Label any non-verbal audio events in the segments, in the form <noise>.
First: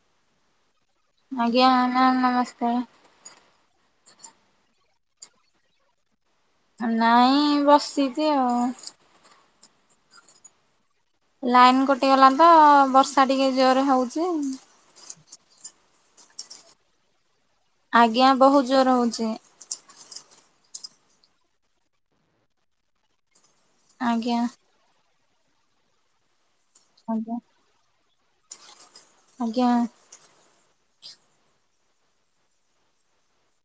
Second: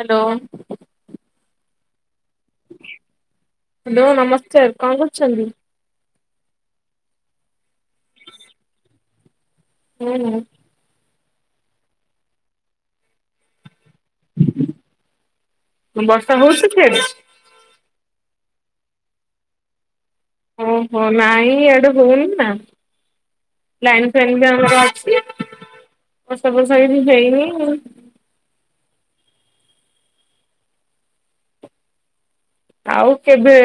Hello. ଆଜ୍ଞା ma'am ନମସ୍କାର। Hello ନମସ୍କାର କଣ କରୁଚନ୍ତି? ନାଇଁ ବସିଚି ଆଉ ହୁଁ ହୁଁ। ଲାଇନ୍ କଟି ଗଲା ତ ବର୍ଷା ଟିକେ ଜୋରେ ହଉଚି। ବର୍ଷା ହଉଚି ସିଆଡେ? ଆଜ୍ଞା ବହୁତ୍ ଜୋରେ ହଉଚି। ଓହୋ ନାଇଁ ଇଆଡ଼େ ହଉନି ନାଁ। ଲାଇନ୍ ଫାଇନ୍ ଆଜ୍ଞା ବି ଆମର ଅଛି ବର୍ଷା ଫର୍ଷା କିଛି ଆଜ୍ଞା ହେଇନି ଆଉ। ଆଜ୍ଞା। ଆଉ କେବେ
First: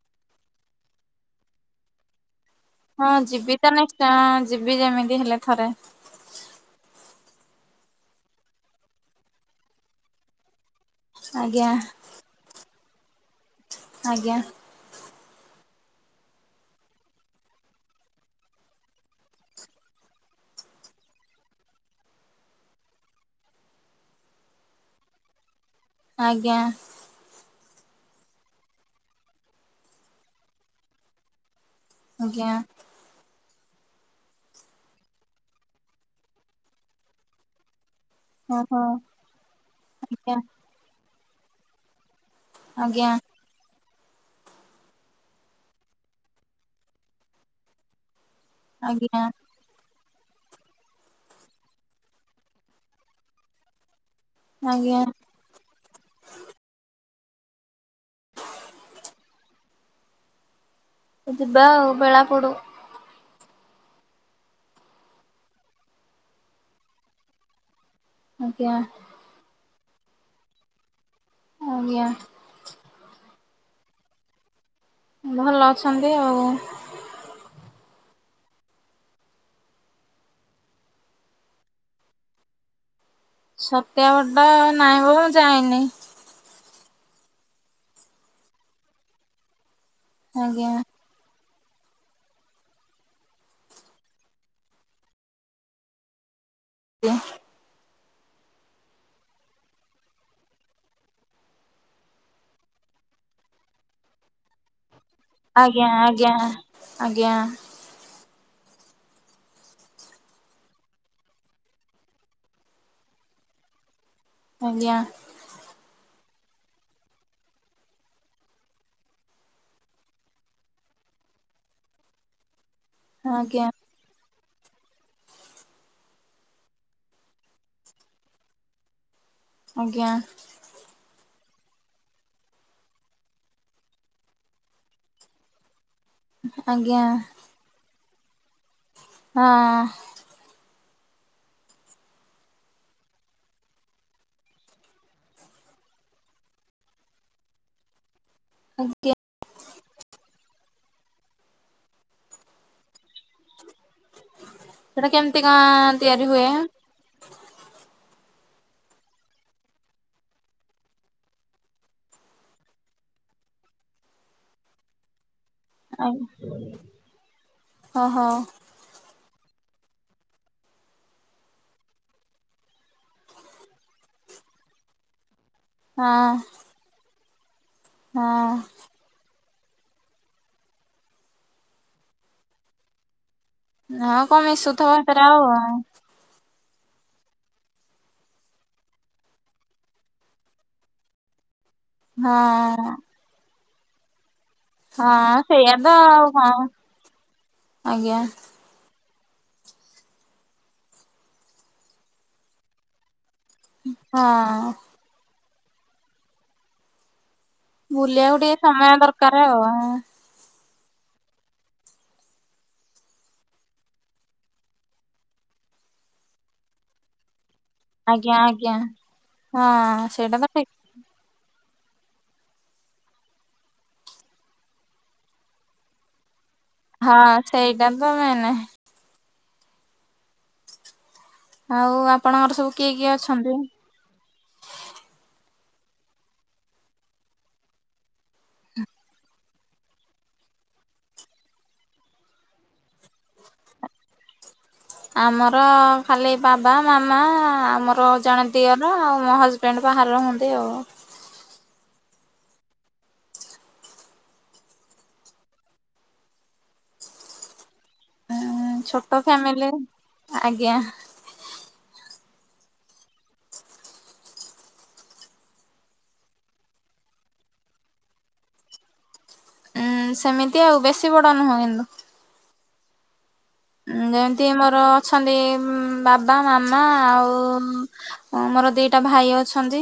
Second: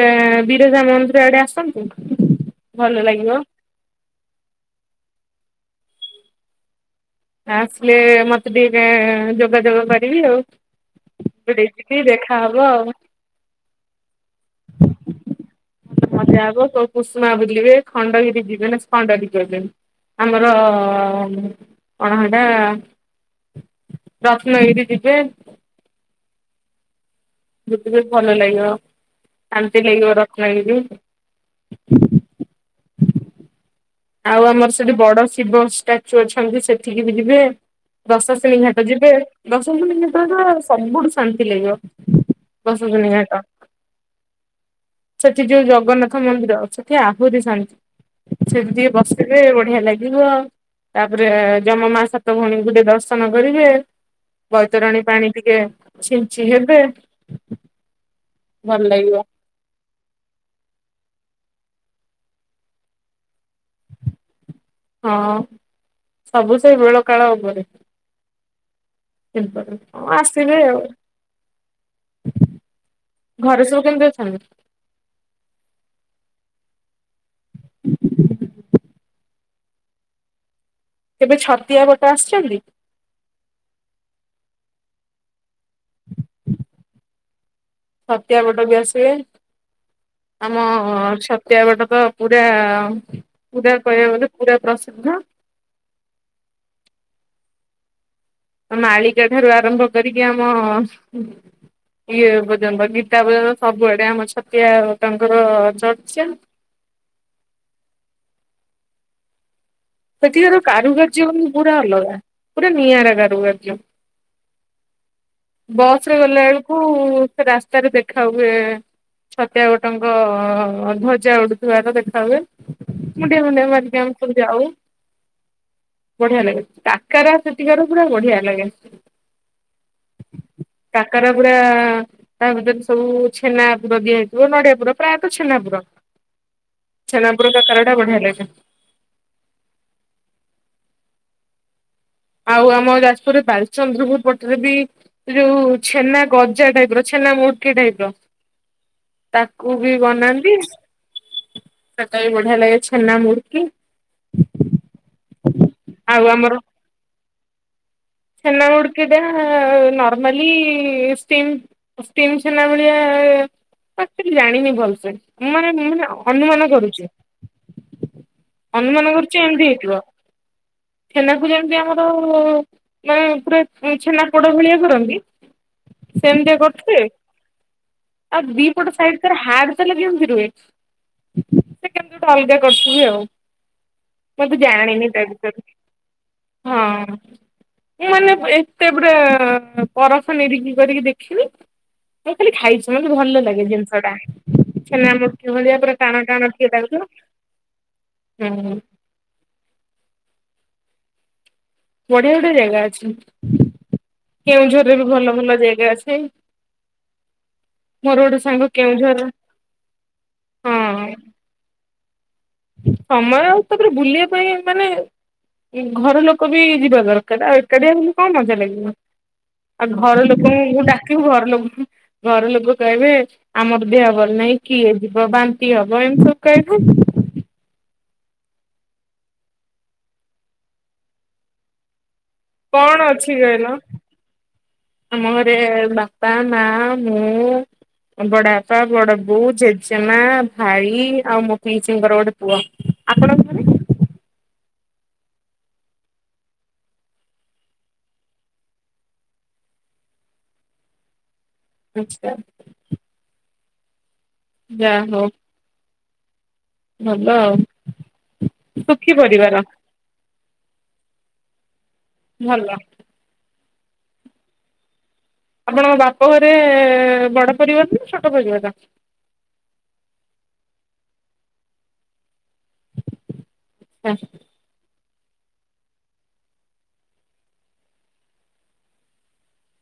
ବିରଜା ମନ୍ଦିର ଆଡ଼େ ଆସନ୍ତୁ। ଭଲ ହଁ ଲାଗିବ ଯିବି ତ ନେ ଯିବି ଯେମିତି ହେଲେ ଥରେ। ଆସିଲେ ମତେ ଟିକେ ଯୋଗା ଯୋଗ କରିବି ଆଉ ଆଜ୍ଞା ଦେଇକି ଦେଖା ଆବ ଆଉ। ଆଜ୍ଞା। ହ ମଜା ହବ ସବୁ କୁଷୁମା ବୁଲିବେ ଖଣ୍ଡଗିରି ଯିବେ ନାଁ ଖଣ୍ଡଗିରି କରିବେ। ଆମର ଅଣହାଣ୍ଡା ରତ୍ନଗିରି ଯିବେ ଆଜ୍ଞା। ବୁଟି ଲେ ଭଲ ଲାଗିବ ଶାନ୍ତି ଲାଗିବ ରତ୍ନଗିରି। ଆଜ୍ଞା। ହୁଁ ଆଉ ଆମର ସେଠି ବଡ ଶିବ ଷ୍ଟାଚୁ ଅଛନ୍ତି ସେଠିକି ବି ଯିବେ। ଦଶଶିନୀ ଓହୋ ଘାଟ ଯିବେ ଦଶଶିନୀ ଆଜ୍ଞା ଘାଟରେ ତ ସବୁଠୁ ଶାନ୍ତି ଲାଗିବ। ଆଜ୍ଞା ବସସିନି ଘାଟ। ସେଠି ଯୋଉ ଜଗନ୍ନାଥ ମନ୍ଦିର ସେଠି ଆହୁରି ଶାନ୍ତି ସେଠି ଟିକେ ଆଜ୍ଞା ବସିଲେ ବଢିଆ ଲାଗେ। ଯିବ ତାପରେ ଯମ ମା ସାତ ଭଉଣୀଙ୍କୁ ଦର୍ଶନ କରିବେ। ଆଜ୍ଞା ବୈତରଣୀ ପାଣି ଟିକେ ଛିଞ୍ଚି ହେବେ ଭଲ ଲାଗିବ। ଯିବା ବେଳା ପଡୁ। ହଁ ସବୁ ସେଇ ବେଳ କାଳ ଉପରେ। ଆଜ୍ଞା। ହଁ ଆସିବେ ଆଉ। ଆଜ୍ଞା। ଘରେ ସବୁ କେମିତି ଅଛନ୍ତି? ଭଲ ଅଛନ୍ତି ଆଉ। କେବେ ଛତିଆ ଗୋଟା ଆସଚନ୍ତି? ସତ୍ୟାବଟା ନାଇଁ ବା ମୁଁ ଯାଇନି। ଛତିଆ ପଟା ବି ଆସିବେ ଆମ ଆଜ୍ଞା। ଛ ତିଆ ବାଟ ତ ପୁରା ପୁରା କହିବାକୁ ଗଲେ ପୁରା ପ୍ରସିଦ୍ଧ। ଆ ମାଳିକା ଠାରୁ ଆରମ୍ଭ କରିକି ଆମ ହୁଁ ଇଏ ପର୍ଯ୍ୟନ୍ତ ଗୀତା ପର୍ଯ୍ୟନ୍ତ ସବୁଆଡେ ଆମ ଛତିଆ ବଟ ଙ୍କର ଆଜ୍ଞା ଆଜ୍ଞା ଚର୍ଚ୍ଚା। ଆଜ୍ଞା ସେଠିକାର କାରୁକାର୍ଯ୍ୟ ପୁରା ଅଲଗା ପୁରା ନିଆରା କାରୁକାର୍ଯ୍ୟ। ଆଜ୍ଞା ବସ୍ ରେ ଗଲା ବେଳକୁ ସେ ରାସ୍ତାରେ ଦେଖା ହୁଏ। ଛତିଆ ବଟଙ୍କ ଧ୍ୱଜା ଉଡୁଥିବାର ଦେଖା ହୁଏ। ମୁଣ୍ଡିଆ ଆଜ୍ଞା ଫୁଣ୍ଡିଆ ମାରିକି ଆମେ ଯାଉ ବଢିଆ ଲାଗେ, କାକରା ସେଠିକାର ପୁରା ବଢିଆ ଲାଗେ। ଆଜ୍ଞା କାକରା ପୂରା ତା ଭିତରେ ତ ସବୁ ଛେନାପୂର ଦିଆ ହେଇଥିବ ନଡିଆ ପୂର ପ୍ରାୟତଃ ଛେନା ପୂର। ଆଜ୍ଞା ପୂର କାକରା ଟା ବଢ଼ିଆ ଲାଗେ। ହଁ ଆଉ ଆମ ଯାଜପୁରରେ ବାଲିଚନ୍ଦ୍ରପୁର ପଟରେ ବି ଯୋଉ ଛେନା ଗଜା ଟାଇପ ର ଛେନା ମୁଡ଼କି ଟାଇପ ର ଆଜ୍ଞା ତାକୁ ବି ବନାନ୍ତି ସକାଳେ ବି ବଢାଆ ଲାଗେ ଛେନା ମୂଁଡକି। ସେଟା କେମତି କଁ ଆଉ ତିଆରି ହୁଏ ଆମର ହାଁ ଛେନା ମୁଡକି ଟା ନାର୍ମଲି ଷ୍ଟିମ୍ ଷ୍ଟିମଛେନା ମିଳିବା ଆକଟ୍ୟୁଆଲି ଜାଣିନି ଭଲସେ ମୁଁ ମାନେ ମୁଁ ଓ ମାନେ ଅନୁମାନ କରୁଚି। ହୋ ହଁ ଅନୁମାନ କରୁଚି ଏମିତି ହେଇଥିବ। ଛେନାକୁ ଯେମିତି ଆମର ଓ ମାନେ ପୁରା ଛେନାପୋଡ ଭଳିଆ କରନ୍ତି ସେମତିଆ କରୁ ଥିବେ ହଁ ଆଉ <unintelligible> ଗୋଟେ ସାଇଡ ତାର ହାଡ ତାହେଲେ କେମିତି ରୁହେ ସେ କେମିତି ଗୋଟେ ଅଲଗା କରିୁଥିବେ ଆଉ। ହଁ କଣ ମୁ ଏତେ ମିଶୁଥିବ ଜାଣିନି ତା ସେଥିରେ ଆଉ ବିଷୟରେ, ହଁ ହଁ ମୁଁ ମାନେ ଏତେ ପୂରା ପରଖ ନିରିଖି କରିକି ଦେଖିନି। ମୁଁ ଖାଲି ଖାଇଛି ମତେ ଭଲ ଲାଗେ ଜିନିଷ ଟା ଛେନା ହଁ ମୁଡ଼କି ସେଇଆ ଭଳିୟା ପୁରା ତ ଟାଣ ଆଉ ଟାଣ କଣ ଟିକେ ଆଜ୍ଞା ଲାଗୁଥିବ। ହୁଁ ବଢିଆ ବଢିଆ ଜାଗା ଅଛି ହଁ କେଉଁଝରରେ ବି ଭଲ ଭଲ ଜାଗା ଅଛି। ମୋର ଗୋଟେ ବୁଲିବାକୁ ଟିକେ ସାଙ୍ଗ ସମୟ କେଉଁଝର ଦରକାର ଆଉ ହଁ ସମୟ ତାପରେ ବୁଲିବା ପାଇଁ ମାନେ ଘର ଲୋକ ବି ଯିବା ଦରକାର। ଆଉ <unintelligible> କଣ ଆଜ୍ଞା ମଜା ଆଜ୍ଞା ଲାଗିବ ଆଉ ହଁ ଘର ସେଇଟା ତ ଠିକ ଲୋକଙ୍କୁ ଡାକିବୁ ଘର ଲୋକ ଘରଲୋକ କହିବେ, ଆମର ଦେହ ଭଲ ନାହିଁ କିଏ ଯିବ ବାନ୍ତି ହବ ଏମିତି ସବୁ କହିବେ। ହଁ ସେଇଟା ତ ମେନେ ଆଉ ଆ କଣ ଅଛି ଗାଇଲ ଆମ ଘରେ ବାପା, ମା, ମୁଁ ବଡବାପା, ବଡବୋଉ, ଜେଜେମା, ଭାଇ ଆଉ ମୋ ପିଇସିଙ୍କର ଗୋଟେ ପୁଅ ଆପଣଙ୍କ ଘରେ? ଆମର ଖାଲି ବାବା, ମାମା ଆମର ଜଣେ ଦିଅର ଆଉ ମୋ ହଜବେଣ୍ଟ। ହଜବେଣ୍ଟ ବାହାରେ ରହନ୍ତି ଆଉ। ଆଚ୍ଛା। ଯା ହଉ। ଭଲ ଆଉ। ଉଁ ସୁଖୀ ଛୋଟ ପରିବାର ଫ୍ୟାମିଲି, ଆଜ୍ଞା। ଭଲ। ଆପଣଙ୍କ ବାପ ଘରେ ବଡ ପରିବାର ନା ଛୋଟ ପରିବାର? ଉଁ ସେମିତି ଆଉ ବେଶୀ ବଡ ନୁହଁ କିନ୍ତୁ। ଆଚ୍ଛା ଯେମିତି ମୋର ଅଛନ୍ତି ଉଁ ବାବା, ମାମା ଆଉ ମୋର ଦିଟା ଭାଇ ଅଛନ୍ତି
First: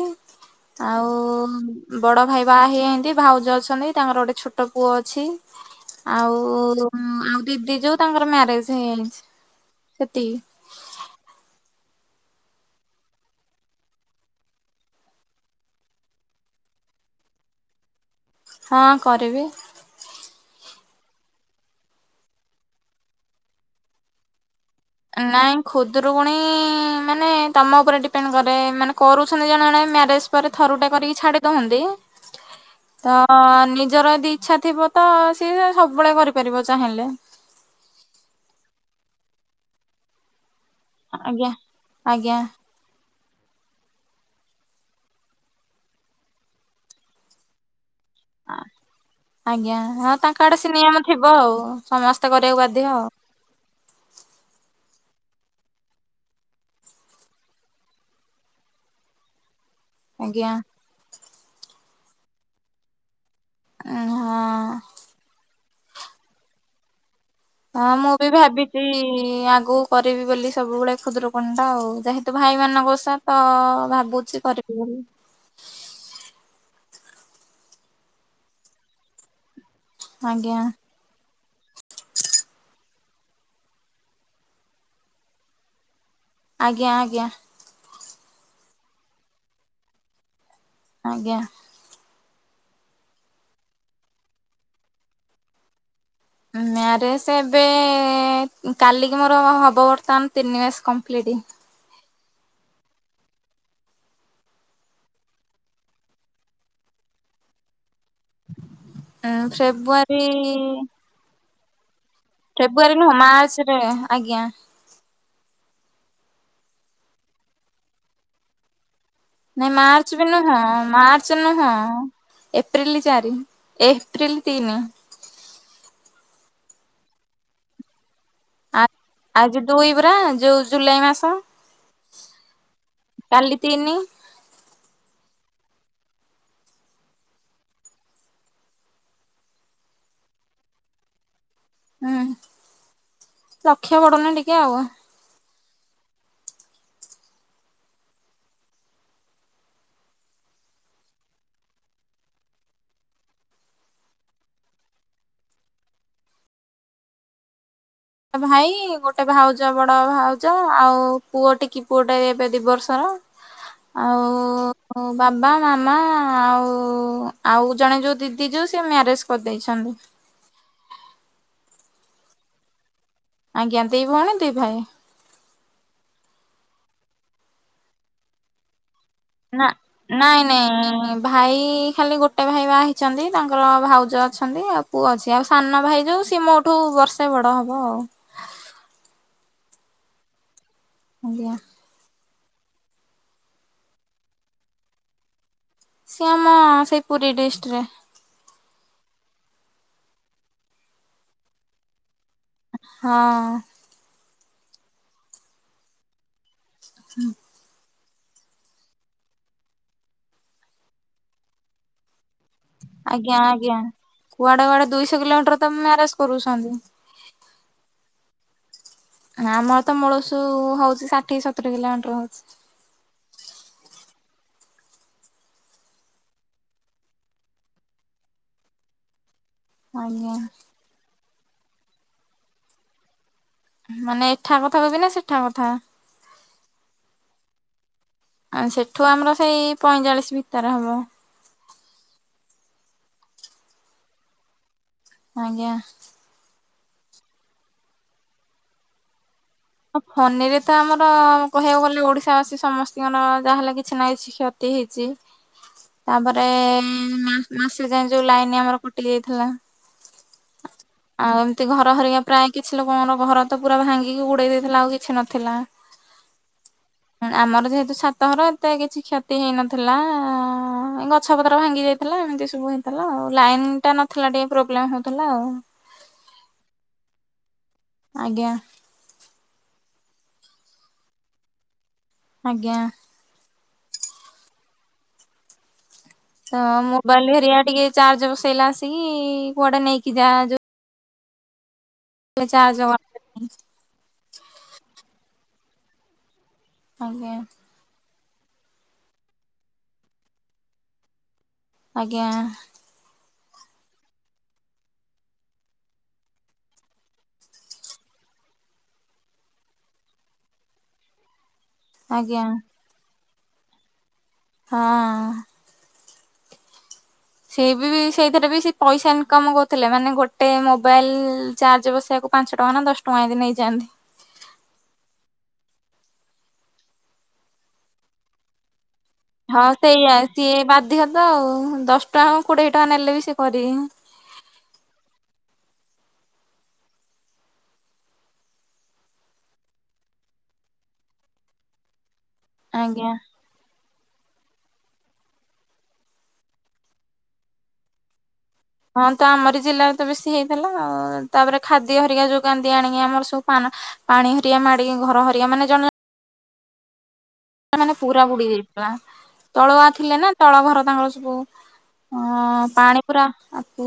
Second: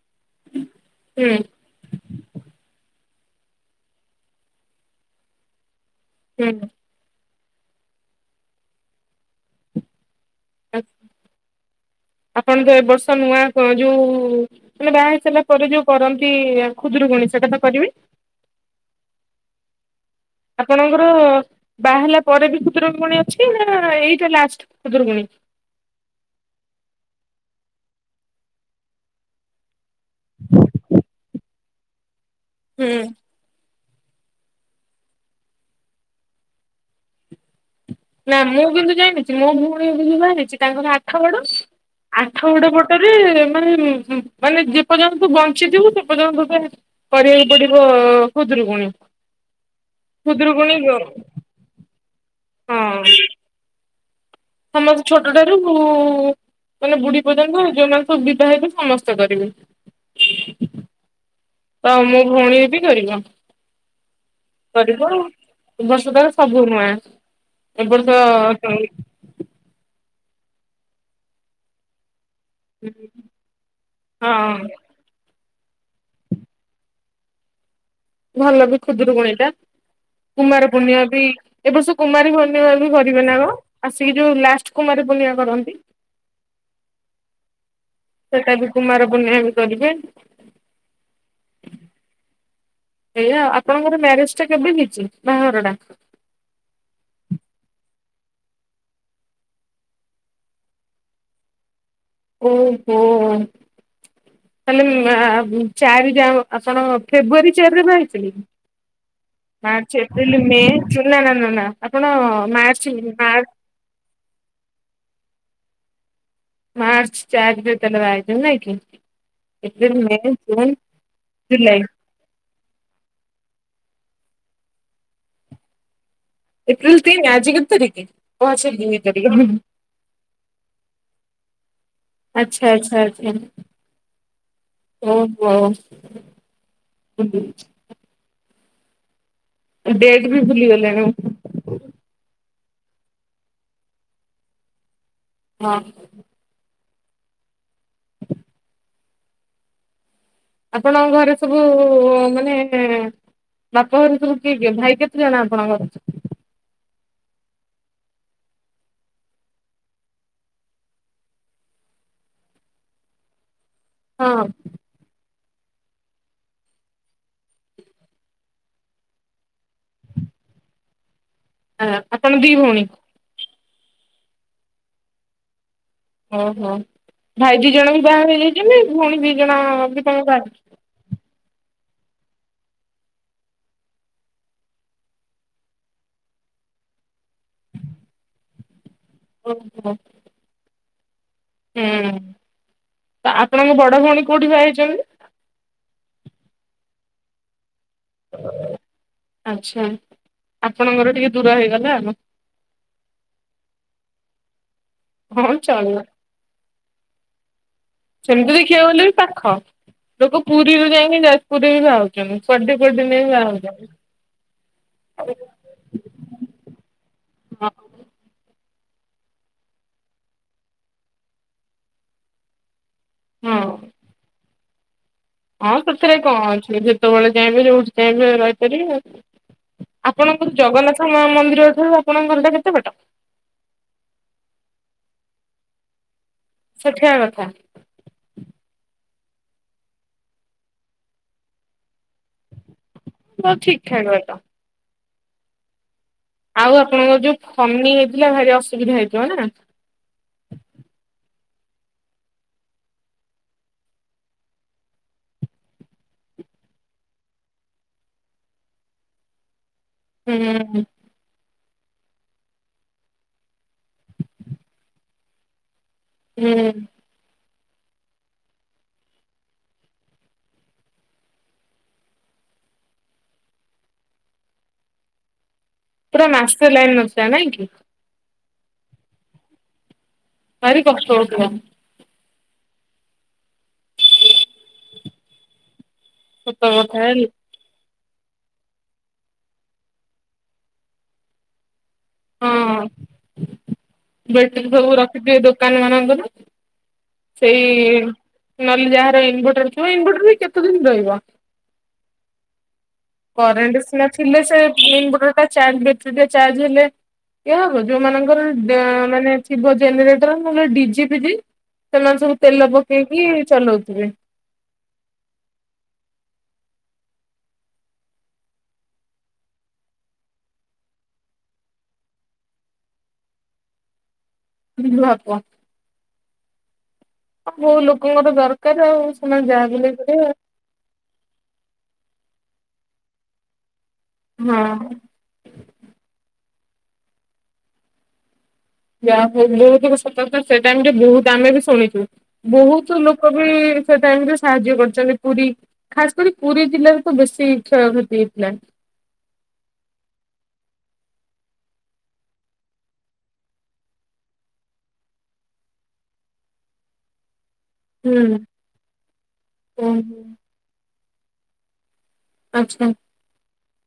ଆଉ ହୁଁ ବଡ ଭାଇ ବାଆ ହେଇ ଏନ୍ତି ଭାଉଜ ଅଛନ୍ତି ତାଙ୍କର ଗୋଟେ ଛୋଟ ପୁଅ ଅଛି। ଆଉ ଆଉ ଦିଦି ଯୋଉ ତାଙ୍କର ମ୍ୟାରେଜ ହେଇଯାଇଛି ସେତିକି। ଆ ଆପଣ ତ ଏ ବର୍ଷ ନୂଆ କ ଯୋଉ ବାହା ହେଇସାରିଲା ପରେ ଯୋଉ କରନ୍ତି ଖୁଦରୁକୁୁଣୀ ସେଟା ତ କରିବି? ହଁ କରିବେ। ଆପଣଙ୍କର ବାହା ହେଲା ପରେ ବି ଖୁଦୁରକୁଣୀ ଅଛି ନା ଏଇଟା ଲାଷ୍ଟ? ଖୁଦୁରୁକୁଣୀ? ନାଇଁ। ଖୁଦୁରୁକୁଣୀ ମାନେ ତମ ଉପରେ ଡିପେଣ୍ଡ କରେ ମାନେ କରୁଛନ୍ତି ଜଣେ ଜଣେ ମା ଥରୁଟେ କରିକି ଛାଡି ଦହନ୍ତି ହୁଁ। ତ ଅ ନିଜର ଯଦି ଇଛା ଥିବ ତ ସିଏ ସବୁବେଳେ କରିପାରିବ ଚାହିଁଲେ। ନା ମୁଁ କିନ୍ତୁ ଜାଣିଛି ମୋ ଭଉଣୀ କୁ ଯିଏ ବାହା ହେଇଛି ତାଙ୍କ ଘର ଆଠଗଡ। ଆଜ୍ଞା ଆଜ୍ଞା ଆଠଗଡ ପ ରେ ମାନେ ମାନେ ଯେପର୍ଯ୍ୟନ୍ତ ତୁ ବଞ୍ଚିଥିବୁ ସେପର୍ଯ୍ୟନ୍ତ ତତେ କରିବାକୁ ପଡିବ ଆ ଖୁଦୁରୁକୁଣୀ ଆଜ୍ଞା ହଁ ତାଙ୍କ ଆଡେ ସେ ଖୁଦୁରୁକୁଣୀ ହଁ ନିୟମ ଥିବ ଆଉ। ସମସ୍ତେ କରିବାକୁ ବାଧ୍ୟ। ସମସ୍ତେ ଛୋଟ ଠାରୁ ବୁ ମାନେ ବୁଢୀ ପର୍ଯ୍ୟନ୍ତ ଯୋଉମାନେ ସବୁ ବିବାହିତ ସମସ୍ତେ କରିବେ। ଆଜ୍ଞା। ତ ମୋ ଭଉଣୀ ବି କରିବ। ହଁ। କରିବ ଆଉ। ଏ ବର୍ଷ ତର ସବୁ ନୂଆଁ। ହଁ ମୁଁ ବି ଭାବିଛି ଆଗକୁ କରିବି ବୋଲି ସବୁବେଳେ ଖୁଦୁରୁକୁଣୀ ଟା ଆଉ। ଯା ଭାଇମାନଙ୍କ ଓଷା ତ ଭାବୁଛି କରିବି ବୋଲି। ଭଲ ବି ଖୁଦୁରୁକୁଣି ଟା। ଆଜ୍ଞା କୁମାର ପୂର୍ଣ୍ଣିମା ବି ଏ ବର୍ଷ କୁମାରୀ <unintelligible> କରିବେ ନା କଣ ଆସିକି ଯୋଉ ଲାଷ୍ଟ କୁମାରି ପୁର୍ଣ୍ଣିମା କରନ୍ତି। ଆଜ୍ଞା ଆଜ୍ଞା। ସେଟା ବି କୁମାର ପୂର୍ଣ୍ଣିମା ବି କରିବେ। ଆଜ୍ଞା। ଏଇଆ ଆଉ। ଆପଣଙ୍କର ମ୍ୟାରେଜ ଟା କେବେ ହେଇଛି ବାହାଘର ଟା? ମ୍ୟାରେଜ ଏବେ କାଲିକି ମୋର ହ ହବ ବର୍ତ୍ତମାନ ତିନି ମାସ କମ୍ପ୍ଲିଟ୍। ଓହୋ। ତାହେଲେ ଆଁ ଚାରି ଯା ଆପଣ ଫେବୃଆରୀ ଚାରିରେ ବାହାହେଇ ଉଁ ମାର୍ଚ୍ଚ, ଫେବୃଆରୀ ଏପ୍ରିଲ, ମେ ଚୁନା ନାଁ ନାଁ ନାଁ ଆପଣ ଫେବୃଆରୀ ନୁହଁ ମାର୍ଚ୍ଚ ରେ ଆଜ୍ଞା। ମାର୍ଚ୍ଚ ଚାରି ରେ ତାହେଲେ ବାହା ହେଇକ ନାହିଁ କି? ନାଇଁ ଏପ୍ରିଲ ମେ ମାର୍ଚ୍ଚ ବି ନୁହଁ, ଜୁନ ମାର୍ଚ୍ଚ ନୁହଁ। ଜୁଲାଇ ଏପ୍ରିଲ ଚାରି, ଏପ୍ରିଲ ତିନି। ଏପ୍ରିିଲ୍ ତିନି ଆଜିି କେତେ ତାରିକି ଆ ଆଜି ଦୁଇ ପରା ଯୋଉ ଜୁଲାଇ ମାସ ଆଚ୍ଛା ଆଚ୍ଛା ଆଛା ଆଜି କାଲି ଓହୋ ଡେଟ୍ ବି ଭୁଲି ଗଲାଣି ହୁଁ ଲକ୍ଷ୍ୟ ବଡ଼ ନା ଟିକେ ଆଉ ହଁ ଆପଣଙ୍କ ଘରେ ସବୁ ମାନେ ବାପା ଘରେ ସବୁ କିଏ କିଏ ଭାଇ କେତେ ଜଣ ଆପଣଙ୍କର ଭାଇ ଗୋଟେ ଭାଉଜ ବଡ଼ ଭାଉଜ ଆଉ ପୁଅ ଟିକି ପୁଅ ଟେ ଏବେ ଦି ବର୍ଷର ହ ଆଉ ବାବା ମାମା ଆଉ ଆଉ ଜଣେ ଯୋଉ ଦିଦି ଯୋଉ ସେ ମ୍ୟାରେଜ୍ କରିଯାଇଛନ୍ତି ହାଲୋ ଆପଣ ଦି ଭଉଣୀ ଆଜ୍ଞା ଦି ଭଉଣୀ ଦି ଭାଇ ଓହୋ ଭାଇ ଦିଜଣ ବି ବାହା ହେଇଯାଇଛନ୍ତି ଭଉଣୀ ଦିଜଣ ନା ବି ନାଇଁ ବାହା ନାଇଁ ଭାଇ ଖାଲି ଗୋଟେ ଭାଇ ବାହାହେଇଛନ୍ତି ତାଙ୍କର ଭାଉଜ ଅଛନ୍ତି ଆଉ ପୁଅ ଅଛି ଆଉ ସାନ ଭାଇ ଯୋଉ ସିଏ ମୋ ଠୁ ବର୍ଷେ ବଡ଼ ହବ ଆଉ ହୁଁ ହଁ ଆଜ୍ଞା ହୁଁ ତ ଆପଣଙ୍କ ବଡ଼ ଭଉଣୀ କେଉଁଠି ବାହାହେଇଛନ୍ତି ସିଏ ଆମ ସେଇ ପୁରୀ ଡିଷ୍ଟ୍ରିକିରେ ଆଛା ଆପଣଙ୍କର ଟିକେ ଦୂର ହେଇଗଲା ଆଉ ହଁ ହଁ ଚଳିବ ହୁଁ ସେମିତି ଦେଖିବାକୁ ଗଲେ ବି ପାଖ ଲୋକ ପୁରୀରୁ ଯାଇକି ଯାଜପୁରରେ ବି ବାହା ହେଉଛନ୍ତି କୁଆଡ଼େ କୁଆଡ଼େ ଆଜ୍ଞା ଯାଇକି ବାହା ଆଜ୍ଞା। କୁଆଡେ କୁଆଡେ ଦୁଇଶହ ହେଉଛନ୍ତି କିଲୋମିଟର ତ ମ୍ୟାରେଜ୍ କରୁଛନ୍ତି ଆମର ତ ମୂଳସୁ ହଉଛି ଷାଠିଏ ସତୁରି କିଲୋମିଟର ହେଉଛି ହୁଁ ହଁ ସେଥିରେ କଣ ଅଛି ଯେତେବେଳେ ଚାହିଁବେ ଯୋଉଠି ଚାହିଁବେ ରହିପାରିବେ ଆଉ ଆଜ୍ଞା। ଆପଣଙ୍କର ଜଗନ୍ନାଥ ମନ୍ଦିର ଠାରୁ ଆପଣଙ୍କ ଘରଟା କେତେ ବାଟ ମାନେ ଏଠା କଥା କହୁଛ ନା ସେଠା କଥା ସେଠା କଥା ଆ ସେଠୁ ଆମର ସେଇ ପଇଁଚାଳିଶ ଭିତରେ ହବ ହେଉ ଠିକ୍ ଠାକ୍ କହିଲ ଆଜ୍ଞା ଆଉ ଆପଣଙ୍କ ଯୋଉ ଫନି ହେଇଥିଲା ଭାରି ଅସୁବିଧା ହେଇଥିବ ନା ଫନିରେ ତ ଆମର କହିବାକୁ ଗଲେ ଓଡିଶା ବାସୀ ସମସ୍ତଙ୍କର ଯାହା ହେଲେ କିଛି ନାହିଁ କ୍ଷତି ‌କ୍ଷତି ହେଇଛି ତାପରେ ମାସେ ଯାଏ ଲାଇନି ଆମର କଟିଯାଇଥିଲା ହୁଁ ଆଉ ଏମିତି ଘର ଭାଙ୍ଗିବା ପ୍ରାୟ କିଛି ଲୋକଙ୍କର ଘର ତ ପୁରା ଭାଙ୍ଗିକି ଉଡ଼େଇ ଦେଇ ଥିଲା ଆଉ କିଛି ନଥିଲା ହୁଁ। ଆମର ଯେହେତୁ ଛାତଘର ଏତେ କିଛି କ୍ଷତି ହେଇନଥିଲା ଗଛ ପତ୍ର ଭାଙ୍ଗି ଯାଇ ଥିଲା ଏମିତି ସବୁ ହେଇଥିଲା ଆଉ ଲାଇନ ଟା ନଥିଲା ଟିକେ ପ୍ରୋବ୍ଲେମ ହେଉଥିଲା ଆଉ ପୁରା ମାଷ୍ଟର ଲାଇନ୍ ନଥିଲା ନାଇଁ କି। ଆଜ୍ଞା। ଭାରି କଷ୍ଟ ହଉଥିବ। ଆଜ୍ଞା। ତ ସତ କଥା ହେଲେ ମୋବାଇଲ ହରିଆ ଟିକେ ଚାର୍ଜ ବସେଇଲା ଆସିକି କୁଆଡେ ନେଇକି ଯା ଯୋଉ ଚାର୍ଜ <unintelligible> ବ୍ୟାଟେରୀ ସବୁ ରଖିଥିବେ ଦୋକାନ ମାନଙ୍କରେ ଆଜ୍ଞା ସେଇ ନହେଲେ ଯାହାର ଇନଭଟର ଥିବ ଇନଭଟର ବି କେତେ ଦିନ ରହିବ ଆଜ୍ଞା। କରେଣ୍ଟ ସିନା ଥିଲେ ସେ ଇନ୍ଭର୍ଟର୍ ଟା ଚାର୍ଜ ବ୍ୟାଟେରୀ ଟା ଚାର୍ଜ ହେଲେ ହବ ଯୋଉ ମାନଙ୍କର ମାନେ ଥିବ ଜେନେଟର ନହେଲେ ଡିଜି ପି ସେମାନେ ସବୁ ଆଜ୍ଞା ତେଲ ପକେଇକି ଚଲଉଥିବେ। ହଁ। ସେ ବି ସେଇଥିରେ ବି ସେ ପଇସା ଇନକମ୍ କରୁଥିଲେ ମାନେ ଗୋଟେ ମୋବାଇଲ ଚାର୍ଜ ବସେଇବାକୁ ପାଞ୍ଚଟଙ୍କା ନା ଦଶଟଙ୍କା ଏମତି ନେଇଯାଆନ୍ତି। <unintelligible> ଅ କୋଉ ଲୋକଙ୍କର ଦରକାର ଆଉ ସେମାନେ ହଁ ଯାହା ବି ହେଲେ ସେଇଆ, କରିବେ ସିଏ ବାଧ୍ୟତ ଆଉ ଦଶଟଙ୍କା କୋଡିଏଟଙ୍କା ନେଲେ ବି ସିଏ କରିବେ। ହଁ। ଯାହା ହଉ ବହୁତ ସତ ସେଟାମ ବହୁତ ଆମେ ବି ଶୁଣିଛୁ ବହୁତ ଆଜ୍ଞା। ଲୋକ <unintelligible> ସେଟାଇମ ରେ ସାହାଯ୍ୟ କରିଛନ୍ତି ପୁରୀ ଖାସ କରି ପୁରୀ ଜିଲ୍ଲାରେ ତ ବେଶୀ କ୍ଷୟକ୍ଷତି ହେଇଥିଲା। ହଁ ତ ଆମରି ଜିଲ୍ଲାରେ ତ ବେଶୀ ହେଇଥିଲା ତାପରେ ଖାଦ୍ୟ ହରିକା ଯୋଉ କାନ୍ଦ ଆଣିକି ଆମର ସବୁ ପାନ ପାଣି ହରଆ ମାଡିକି ଘର ହରିଆ ମାନେ ଜଣେ ମାନେ ପୁରା ହୁଁ। ବୁଡି ଯାଇଥିଲା ତଳୁଆ ଥିଲେ ଓହୋ ନା ତଳ ଘର ତାଙ୍କର ସବୁ। ହଁ ଆଚ୍ଛା ପାଣି ପୁରା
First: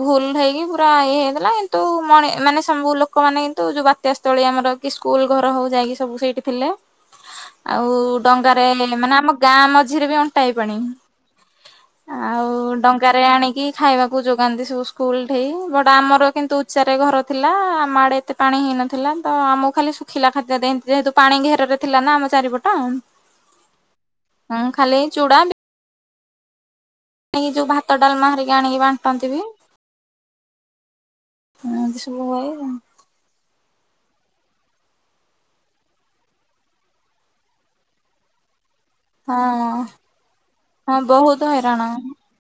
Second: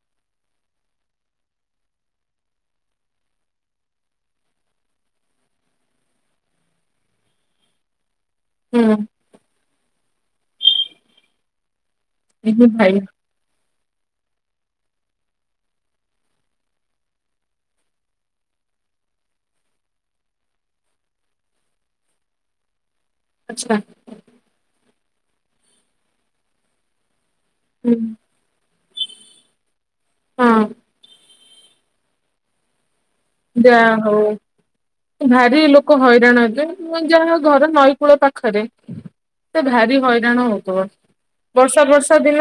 ଭୁଲ ହେଇକି ପୁରା ଇଏ ହେଇଥିଲା କିନ୍ତୁ ମଣି ମାନେ ସବୁ ଲୋକମାନୋନ କିନ୍ତୁ ଯୋଗା ତ୍ୟା ସ୍ଥଳୀ ଆମର କି ସ୍କୁଲ ଘର ହଉ ଯାଇକି ସବୁ ସେଇଠି ଥିଲେ ଆଉ ଡଙ୍ଗାରେ ହୁଁ ହେଲେ ମାନେ ଆମ ଗାଁ ମଝିରେ ବି ଅଣ୍ଟା ହେଇ ପାଣି। ଆଉ ଏହି ଭାଇ ଡଙ୍ଗାରେ ଆଣିକି ଖାଇବାକୁ ଯୋଗାନ୍ତି ସବୁ ସ୍କୁଲ ଠେଇ ବଟ ଆମର କିନ୍ତୁ ଉଚ୍ଚାରେ ଘର ଥିଲା ଆମ ମାଡେ ଏତେ ପାଣି ହେଇନଥିଲା ତ ଆମକୁ ଖାଲି ଶୁଖିଲା ଖାଦ୍ୟ ଦେଅନ୍ତି ଯେହେତୁ ପାଣି ଘେରରେ ଥିଲା ନା ଆମ ଚାରିପଟ। ଆଛା। ହଁ ଖାଲି ଏ ଚୁଡା ଏ ଯୋଉ ହୁଁ ଭାତ ଡାଲମା ହାରିକି ଆଣିକି ବାଣ୍ଟନ୍ତି ବି ହଁ ଏନ୍ତୀ ସବୁ ହୁଏ। ଯାହା ହଉ ଭାରି ଲୋକ ହଇରାଣ ହେଲେ ଯାହା ହ ଘର ନଈକୂଳ ପାଖରେ। ହଁ ସେ ଭାରି ହଇରାଣ ହଉଥିବ ହଁ ବହୁତ ବର୍ଷା ହଇରାଣ। ବର୍ଷା ଦିନେ